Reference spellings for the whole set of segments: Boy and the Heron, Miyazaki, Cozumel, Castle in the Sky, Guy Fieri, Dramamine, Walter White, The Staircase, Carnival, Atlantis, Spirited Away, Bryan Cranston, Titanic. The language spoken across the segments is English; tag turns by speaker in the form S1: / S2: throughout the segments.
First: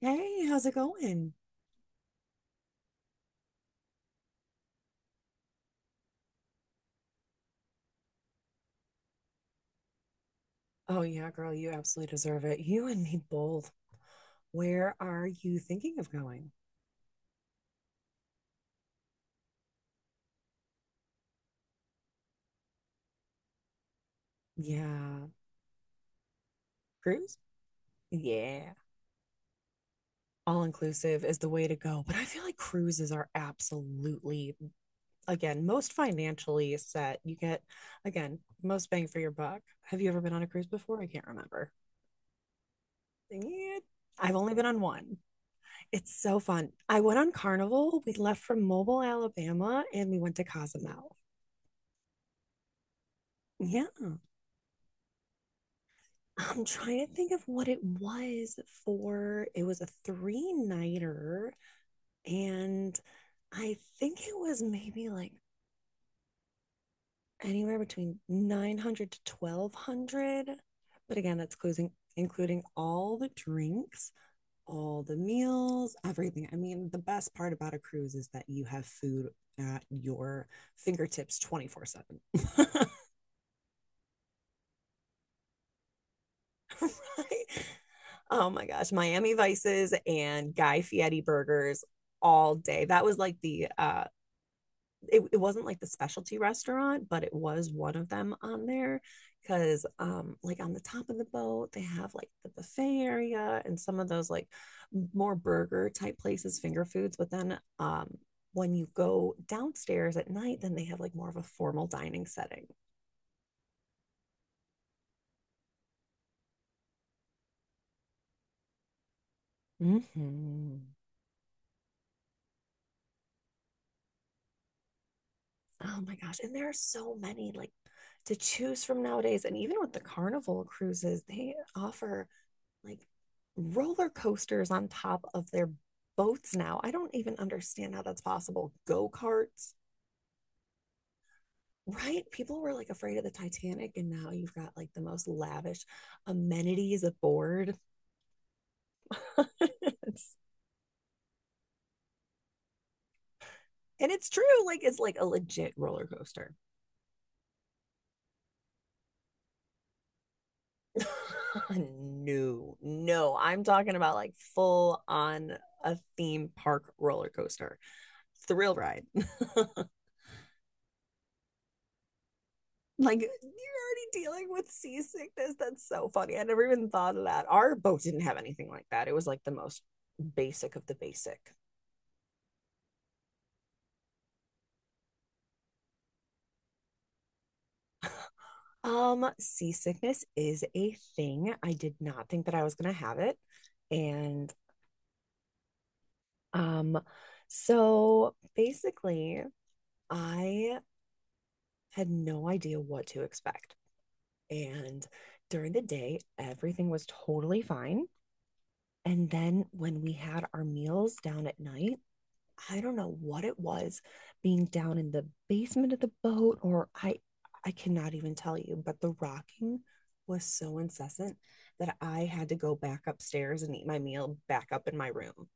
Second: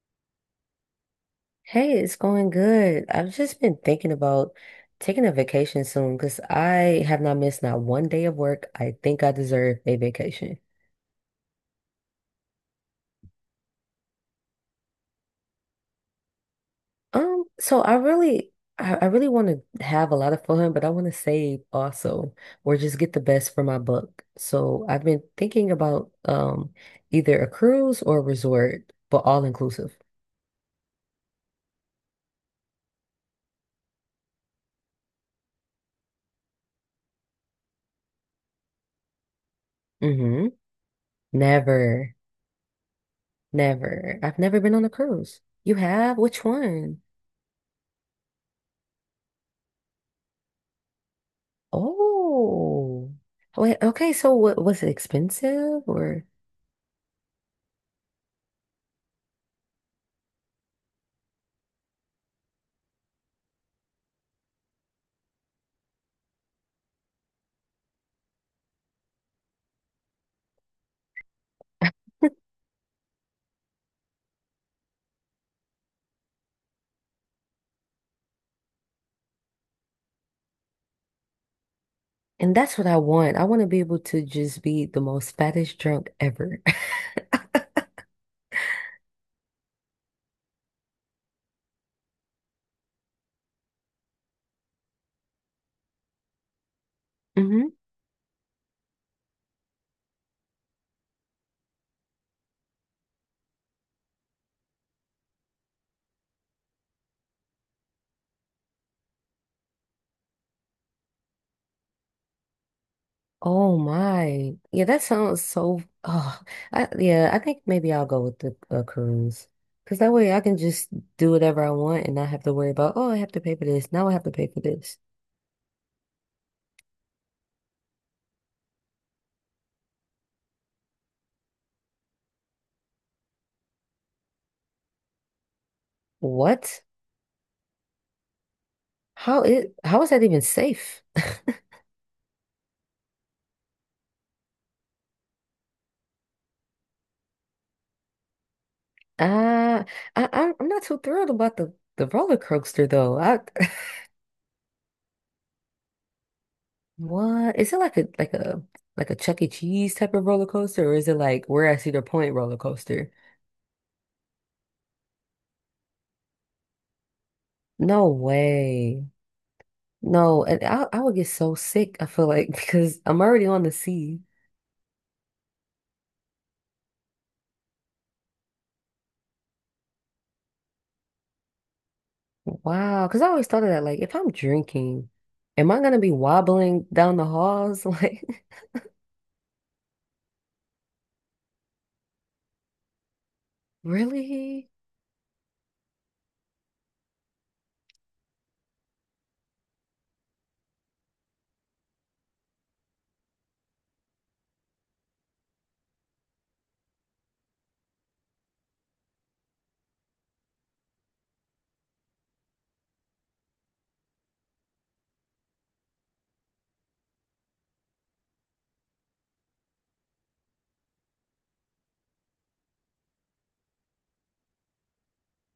S1: Hey, how's it going?
S2: Hey, it's going good. I've just been thinking about taking a vacation soon because I have not missed not one day of work. I think I deserve a vacation.
S1: Oh, yeah, girl, you absolutely deserve it. You and me both. Where are you thinking of going?
S2: So I really, I really want to have a lot of fun, but I want to save also, or just get the best for my buck. So I've been
S1: Yeah.
S2: thinking about
S1: Cruise?
S2: either a cruise or a
S1: Yeah.
S2: resort, but all inclusive.
S1: All inclusive is the way to go. But I feel like cruises are absolutely, again, most financially set. You get, again, most bang for your buck. Have you ever been on a
S2: Mm-hmm.
S1: cruise before? I can't remember.
S2: Never,
S1: Yeah.
S2: never.
S1: I've
S2: I've
S1: only
S2: never
S1: been
S2: been
S1: on
S2: on a
S1: one.
S2: cruise. You
S1: It's
S2: have?
S1: so
S2: Which
S1: fun. I
S2: one?
S1: went on Carnival. We left from Mobile, Alabama, and we went to Cozumel.
S2: Oh, wait,
S1: Yeah.
S2: okay. So, what was it expensive or?
S1: I'm trying to think of what it was for. It was a three nighter, and I think it was maybe like anywhere between 900 to 1200. But again, that's closing, including all the drinks, all the meals, everything. I mean, the best part about a cruise is that you have food at your fingertips 24/7.
S2: And that's what I want. I want to be able to just be the most fattest drunk ever.
S1: Right? Oh my gosh, Miami Vices and Guy Fieri burgers all day. That was like the it wasn't like the specialty restaurant, but it
S2: hmm
S1: was one of them on there because like on the top of the boat they have like the buffet area and some of those like more burger type places, finger foods, but then when you go downstairs at night, then they have like more of a formal dining setting.
S2: Oh my. Yeah, that sounds so. Oh, yeah, I think maybe I'll go with the cruise because that way I can
S1: Mm-hmm.
S2: just do whatever I want and not have to worry about, oh, I have to pay for this. Now I have to pay for this.
S1: Oh my gosh. And there are so many like to choose from nowadays. And even with the carnival cruises, they offer like roller coasters on top of their boats now.
S2: What?
S1: I don't even understand how that's possible. Go karts,
S2: How is that even safe?
S1: right? People were like afraid of the Titanic, and now you've got like the most lavish amenities aboard.
S2: Uh,
S1: It's-
S2: I'm not too thrilled about the roller coaster though. I,
S1: and it's true. Like, it's like a legit roller coaster.
S2: What? Is it like a like a Chuck E. Cheese type of roller coaster, or is it like we're at Cedar Point roller
S1: No,
S2: coaster?
S1: no. I'm talking about like full on a theme park roller coaster
S2: No
S1: thrill ride.
S2: way.
S1: Like you're
S2: No, and I would get so sick, I feel like, because I'm already on the
S1: already
S2: sea.
S1: dealing with seasickness. That's so funny. I never even thought of that. Our boat didn't have anything like that. It was like the most basic of the basic.
S2: Wow. Because I always thought of that, like, if I'm drinking, am I gonna be wobbling down the halls? Like,
S1: Seasickness is a thing. I did not think that I was gonna have it. And
S2: really?
S1: um, so basically I had no idea what to expect. And during the day, everything was totally fine. And then when we had our meals down at night, I don't know what it was being down in the basement of the boat or I cannot even tell you, but the rocking was so incessant that I had to go back upstairs and eat my meal back up in my room.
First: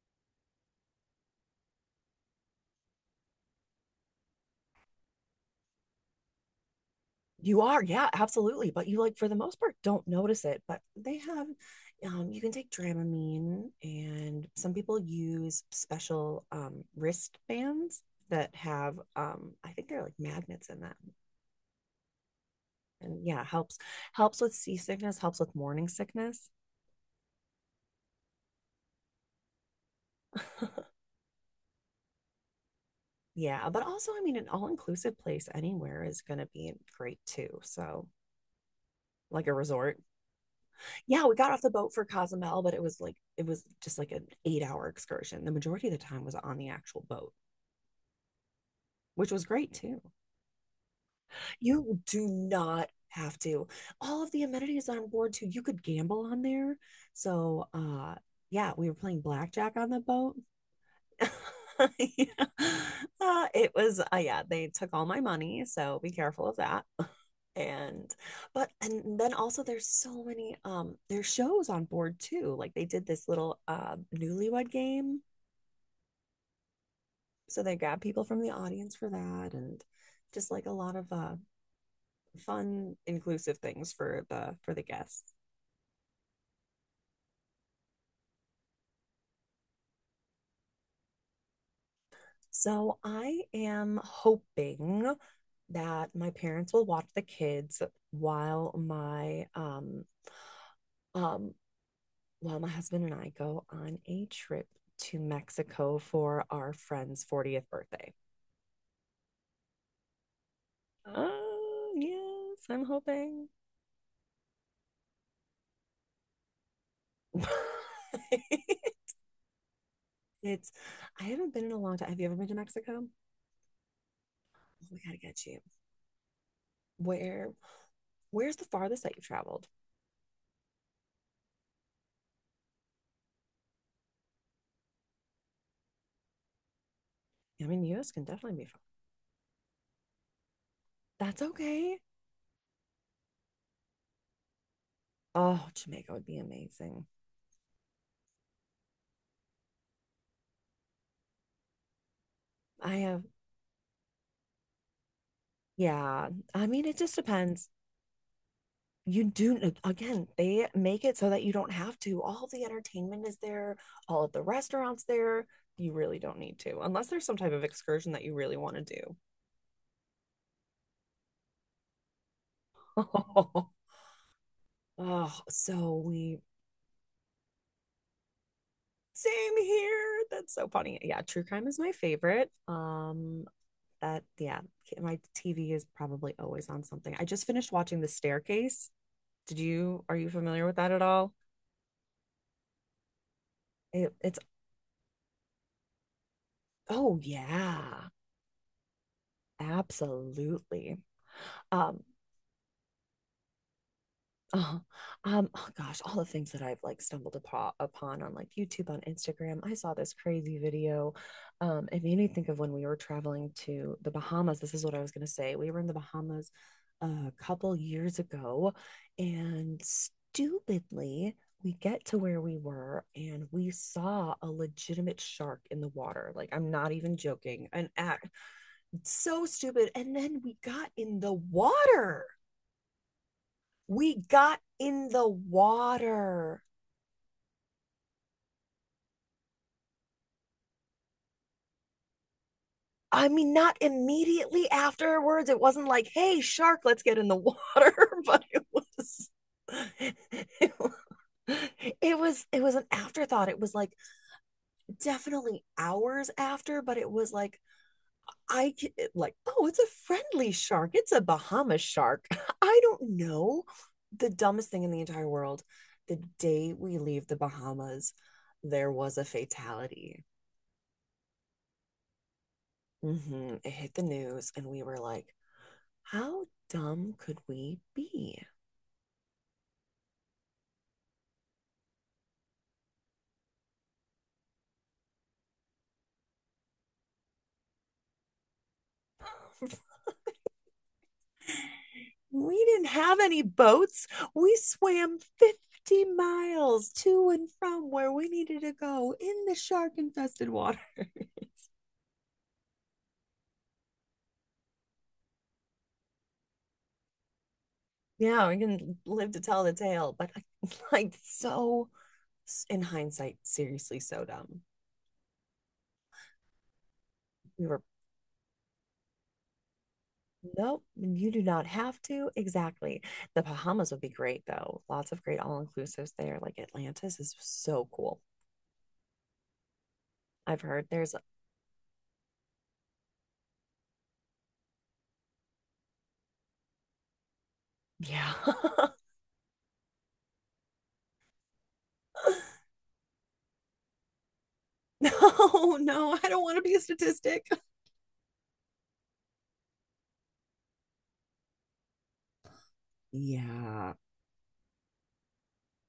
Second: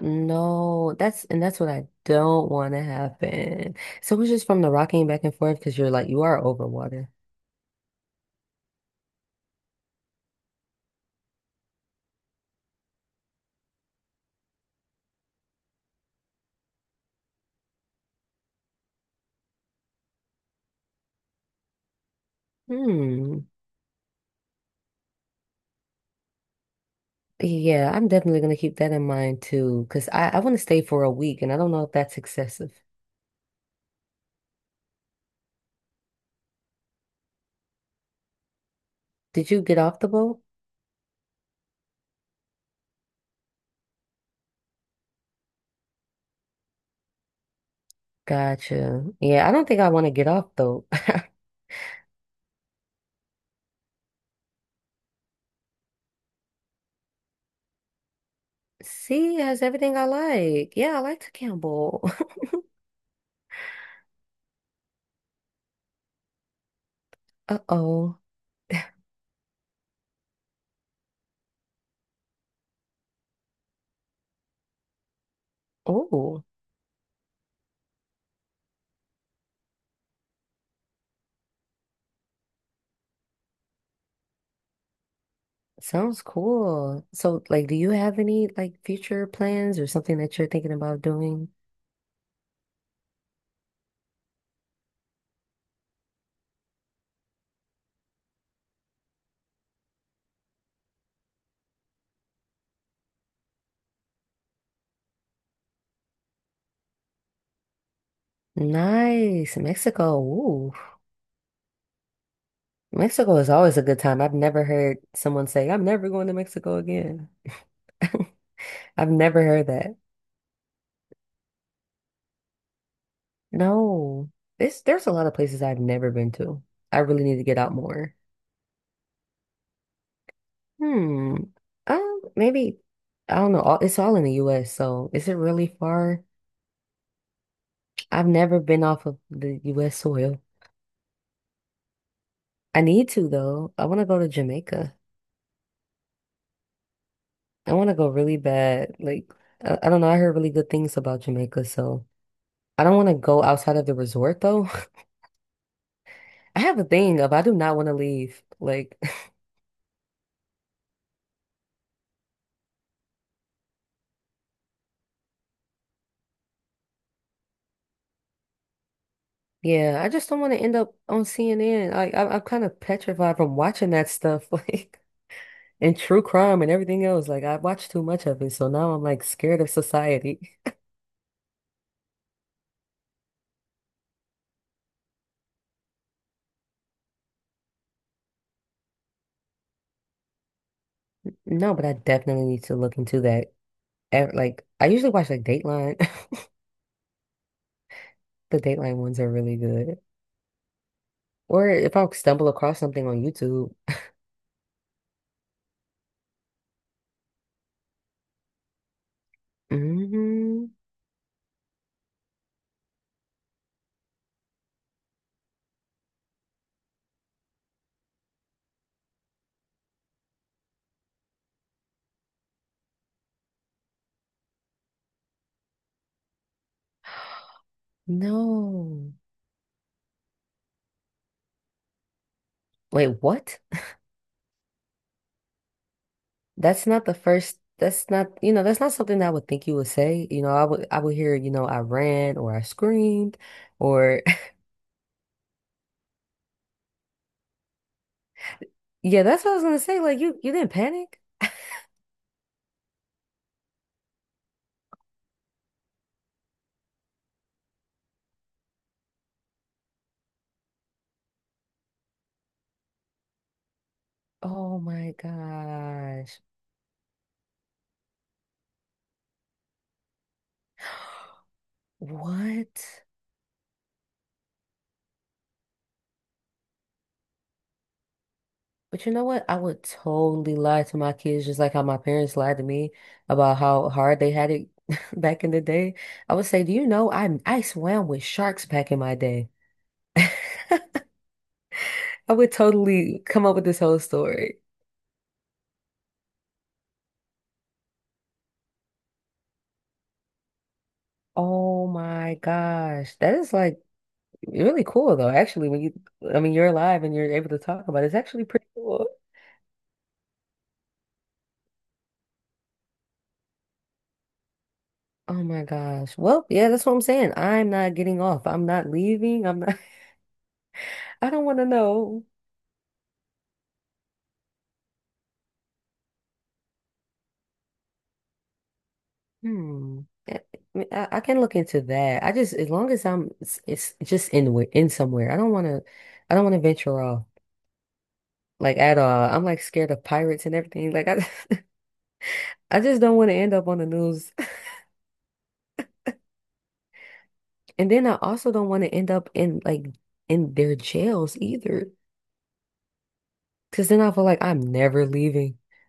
S2: No, that's and that's what I don't want to happen. So it's just from the rocking back and forth because you're like you are over water.
S1: You are, yeah, absolutely. But you like for the most part don't notice it. But they have, you can take Dramamine, and some people use special wristbands that have, I think they're like magnets in them, and
S2: Hmm.
S1: yeah, helps with seasickness, helps with morning sickness.
S2: Yeah, I'm definitely gonna keep that in mind too, because I want to stay for a week and I don't know if that's excessive.
S1: Yeah, but also, I mean, an all-inclusive place anywhere is going to be great too. So, like
S2: Did
S1: a
S2: you get
S1: resort.
S2: off the boat?
S1: Yeah, we got off the boat for Cozumel, but it was like it was just like an 8 hour excursion. The majority of the time was on the actual boat,
S2: Gotcha.
S1: which was
S2: Yeah, I don't
S1: great
S2: think I
S1: too.
S2: want to get off though.
S1: You do not have to. All of the amenities on board too. You could gamble on there. So yeah, we were playing
S2: Sea has
S1: blackjack on
S2: everything
S1: the
S2: I
S1: boat.
S2: like. Yeah, I like to gamble.
S1: Yeah. It was yeah, they took all my money, so be careful of that. And
S2: Uh-oh.
S1: but and then also there's so many there's shows on board too. Like they did this little newlywed game.
S2: Oh,
S1: So they grabbed people from the audience for that and just like a lot of fun inclusive things for the guests.
S2: sounds cool. So, like, do you have any like future plans or something that you're thinking about doing?
S1: So I am hoping that my parents will watch the kids while my um um while my husband and I go on a trip to Mexico for our friend's 40th birthday.
S2: Nice. Mexico. Ooh.
S1: Oh, yes, I'm
S2: Mexico
S1: hoping.
S2: is always a good time. I've never heard someone say, I'm never going to Mexico again. I've never heard that.
S1: It's I haven't been in a long time. Have you ever been to Mexico? Oh,
S2: No. This
S1: we
S2: there's a
S1: gotta
S2: lot of
S1: get you.
S2: places I've never been to. I really need to
S1: Where
S2: get out more.
S1: where's the farthest that you've traveled?
S2: Hmm. Maybe I don't know. All, it's all in the US, so is it really far?
S1: I mean, US can
S2: I've never
S1: definitely be far.
S2: been off of the US soil.
S1: That's okay.
S2: I need to though. I want to go to Jamaica.
S1: Oh, Jamaica would be amazing.
S2: I want to go really bad. Like I don't know, I heard really good things about Jamaica, so I
S1: I
S2: don't want to
S1: have
S2: go outside of the resort though.
S1: yeah.
S2: I
S1: I
S2: have
S1: mean,
S2: a
S1: it just
S2: thing of I do
S1: depends.
S2: not want to leave. Like
S1: You do again, they make it so that you don't have to. All the entertainment is there, all of the restaurants there. You really don't need to, unless there's some type of excursion that you really want to
S2: yeah, I just don't want to end up on CNN. Like I, I'm kind of petrified from
S1: do.
S2: watching that stuff, like
S1: Oh, so
S2: and true
S1: we
S2: crime and everything else. Like I watched too much of it, so now I'm like
S1: same
S2: scared of
S1: here. That's
S2: society.
S1: so funny. Yeah, true crime is my favorite. That yeah, my TV is probably always on something. I just finished watching The Staircase. Did you are you familiar with that at all?
S2: No, but I definitely need to look into that.
S1: It,
S2: And,
S1: it's
S2: like I usually watch like Dateline.
S1: oh yeah,
S2: The Dateline ones are really good.
S1: absolutely.
S2: Or if
S1: Um,
S2: I stumble across something on YouTube.
S1: Oh, oh gosh, all the things that I've like stumbled upon on like YouTube, on Instagram. I saw this crazy
S2: Hmm
S1: video. It made me think of when we were traveling to the Bahamas. This is what I was gonna say. We were in the Bahamas a couple years ago, and stupidly, we get to where we were and we saw a legitimate shark in the water. Like, I'm not even joking. An act
S2: No.
S1: so stupid. And then
S2: Wait, what?
S1: we got in the water.
S2: That's not the first, that's not, you know, that's not something I would think you would say. You know, I would hear, you know, I ran or I
S1: I
S2: screamed
S1: mean, not
S2: or
S1: immediately afterwards. It wasn't like, hey, shark, let's get in the water, but it
S2: yeah,
S1: was.
S2: that's what I was gonna say. Like you didn't
S1: It was
S2: panic?
S1: it was an afterthought. It was like definitely hours after, but it was like I like, oh, it's a friendly shark, it's a Bahamas shark. I don't know, the dumbest
S2: Oh
S1: thing in the
S2: my
S1: entire world. The
S2: gosh.
S1: day we leave the Bahamas there was a fatality.
S2: What?
S1: Hmm. It hit the news, and we were like, how dumb could we be?
S2: But you know what? I would totally lie to my kids just like how my parents lied to me about how hard they had it back in the day. I would say, "Do you know I swam with sharks back in my day?" I would
S1: We didn't have
S2: totally
S1: any
S2: come up with this whole
S1: boats. We
S2: story.
S1: swam 50 miles to and from where we needed to go in the shark infested water.
S2: Oh my gosh. That is like really cool though. Actually, when you I mean you're alive and you're able to talk about it, it's actually
S1: Yeah, we
S2: pretty
S1: can
S2: cool.
S1: live to tell the tale, but like, so in hindsight, seriously, so dumb.
S2: Oh my gosh. Well, yeah, that's what I'm saying.
S1: We
S2: I'm
S1: were,
S2: not getting off. I'm not leaving. I'm not
S1: nope, you
S2: I
S1: do
S2: don't want to
S1: not have
S2: know.
S1: to. Exactly. The Bahamas would be great, though. Lots of great all inclusives there. Like Atlantis is so cool.
S2: Hmm. I,
S1: I've heard
S2: I
S1: there's,
S2: I can look into that. I just as long as I'm it's just in in somewhere. I don't want to I don't want to venture off
S1: yeah.
S2: like at all. I'm like scared of pirates and everything. Like I I just don't want to end up on the news.
S1: No, no, I don't want to be a statistic.
S2: And then I also don't want to end up in like in their jails either. Because
S1: Yeah.
S2: then I feel like I'm never leaving.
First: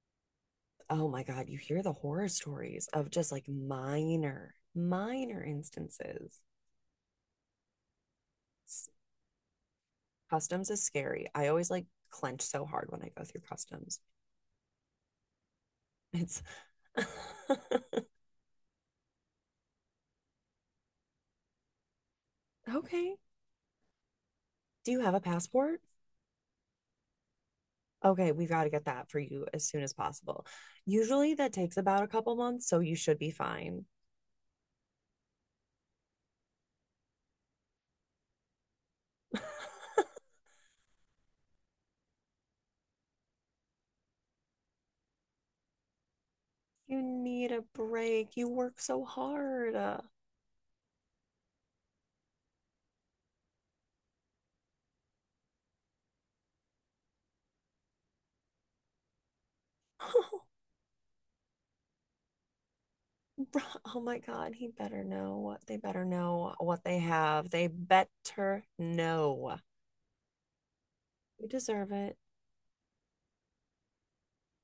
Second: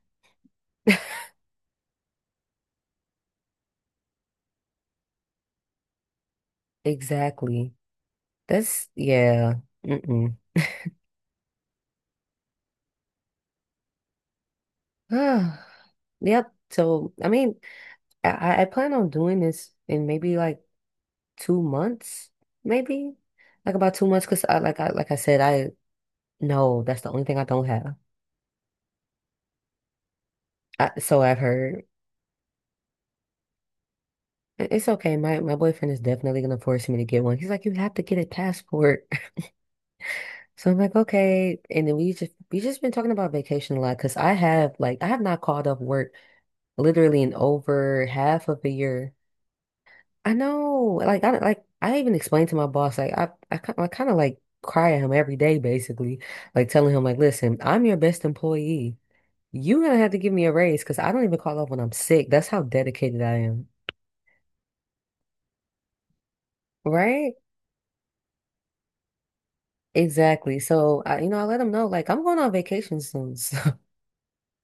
S1: Oh my God. You hear the horror stories of just like minor, minor instances.
S2: Exactly. That's yeah. Mm-mm.
S1: Customs is scary. I always like clench so hard when I go through customs.
S2: Ah,
S1: It's
S2: yep. So I mean, I I plan on doing this in maybe like 2 months, maybe
S1: okay.
S2: like about 2 months. Cause I like I
S1: Do you
S2: like
S1: have
S2: I
S1: a
S2: said, I
S1: passport?
S2: no, that's the only thing I don't have.
S1: Okay, we've got to get that for you as soon as possible.
S2: I, so
S1: Usually
S2: I've
S1: that takes
S2: heard.
S1: about a couple months, so you should be fine.
S2: I- It's okay. My boyfriend is definitely gonna force me to get one. He's like, you have to get a passport. So I'm like, okay. And then we just been talking about vacation a lot because I have like I have not called up work
S1: You
S2: literally in
S1: need a
S2: over
S1: break.
S2: half
S1: You
S2: of a
S1: work so
S2: year.
S1: hard. Oh,
S2: I know, like I even explained to my boss like I I kind of like cry at him every day basically, like telling him like, listen, I'm your best employee. You're gonna have to give me a raise because I don't even call up when I'm sick. That's how dedicated I
S1: bro-
S2: am.
S1: oh my God, he better know what they better know what they
S2: Right?
S1: have. They better know.
S2: Exactly. So I, you know, I
S1: You
S2: let him know
S1: deserve
S2: like
S1: it.
S2: I'm going on vacation soon.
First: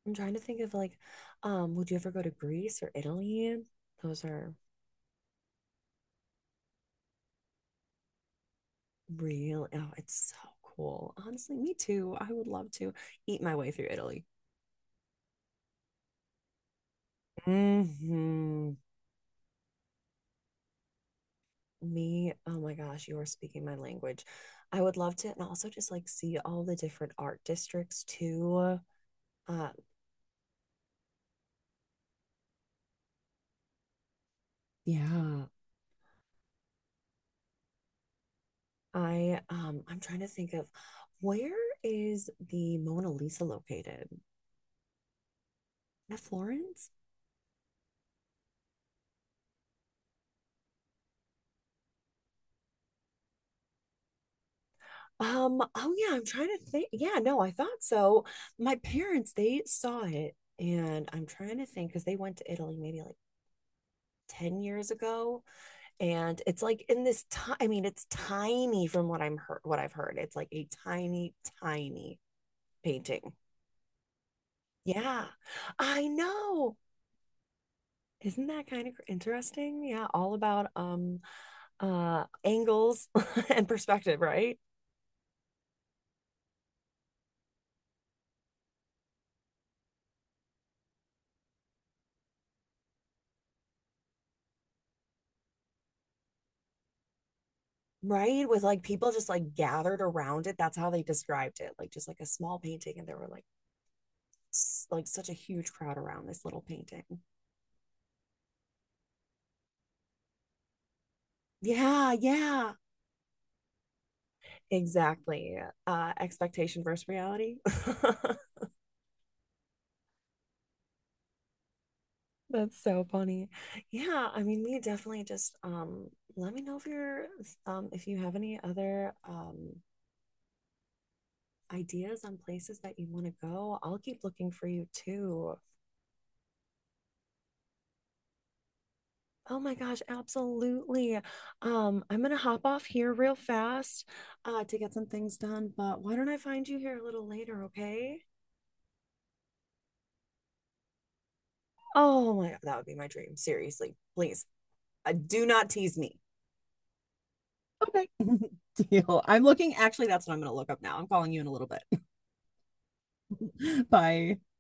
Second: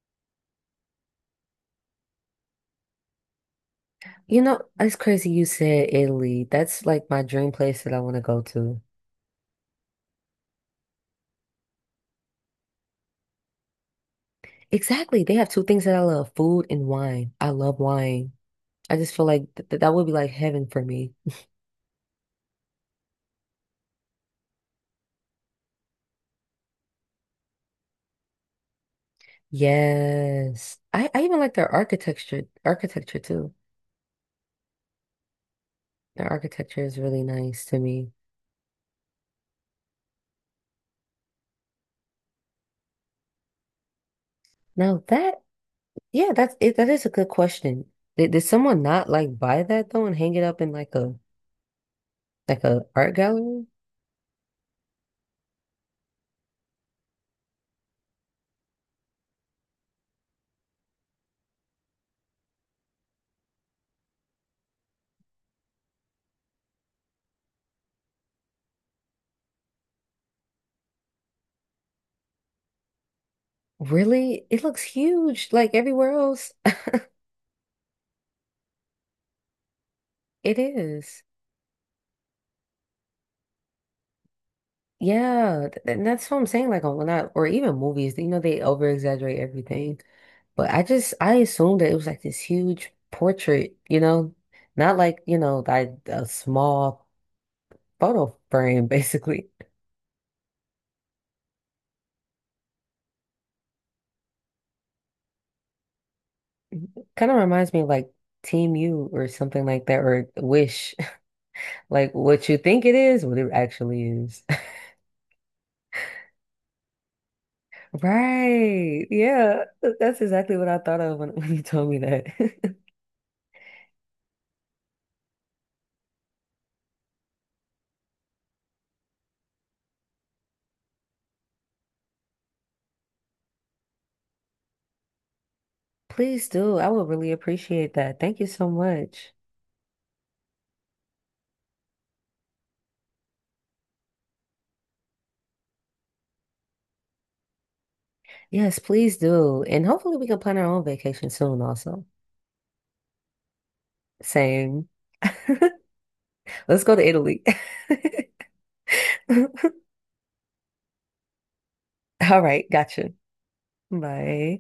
S1: I'm trying to think of like, would you ever go to Greece or Italy? Those
S2: You
S1: are
S2: know, it's crazy you said Italy. That's like my dream place that I want to go to.
S1: real. Oh, it's so cool. Honestly, me too. I would love to eat my way through Italy.
S2: Exactly. They have two things that I love, food and wine. I love wine.
S1: Hmm.
S2: I just feel like that would be like heaven for me.
S1: Me, oh my gosh, you are speaking my language. I would love to, and also just like see all the different art districts too. uh
S2: Yes. I even like their architecture too.
S1: Yeah.
S2: Their architecture is really nice to me.
S1: I'm trying to think of where is the Mona Lisa located?
S2: Now that,
S1: At
S2: yeah, that's it.
S1: Florence?
S2: That is a good question. Did someone not like buy that though and hang it up in like a art gallery?
S1: Oh yeah, I'm trying to think. Yeah, no, I thought so. My parents, they saw it, and I'm trying to think because they went to Italy maybe like 10 years ago, and it's like in this time, I mean, it's tiny from what I've heard. It's like a tiny tiny painting.
S2: Really? It looks
S1: Yeah,
S2: huge like
S1: I
S2: everywhere else.
S1: know. Isn't that kind of interesting? Yeah, all
S2: It
S1: about
S2: is.
S1: angles and perspective, right?
S2: Yeah, and that's what I'm saying. Like on not or even movies, you know, they over exaggerate everything. But I assumed that it was like this huge portrait, you know, not like, you know, like a small photo
S1: Right, with like
S2: frame,
S1: people just
S2: basically.
S1: like gathered around it, that's how they described it, like just like a small painting, and there were like s- like such a huge crowd around this little painting.
S2: Kind of reminds me of like Team U or something like that, or Wish. Like
S1: Yeah,
S2: what you
S1: yeah.
S2: think it is, what it actually is.
S1: Exactly. Expectation versus reality.
S2: Right. Yeah. That's exactly what I thought of when, when you told me that.
S1: That's so funny. Yeah, I mean, we definitely just let me know if you're if you have any other ideas on places that you want to go. I'll keep looking for you too.
S2: Please do. I would really appreciate that. Thank you so much.
S1: Oh my gosh, absolutely. I'm gonna hop off here real fast to get some things done, but why don't I find you here a little later, okay?
S2: Yes, please do. And hopefully we can plan our own vacation soon also.
S1: Oh my God, that would be my dream. Seriously, please.
S2: Same.
S1: Do not tease me.
S2: Let's go to Italy.
S1: Okay. Deal. I'm looking, actually, that's what I'm going to look up now. I'm calling you in a little bit.
S2: All right, gotcha.
S1: Bye.
S2: Bye.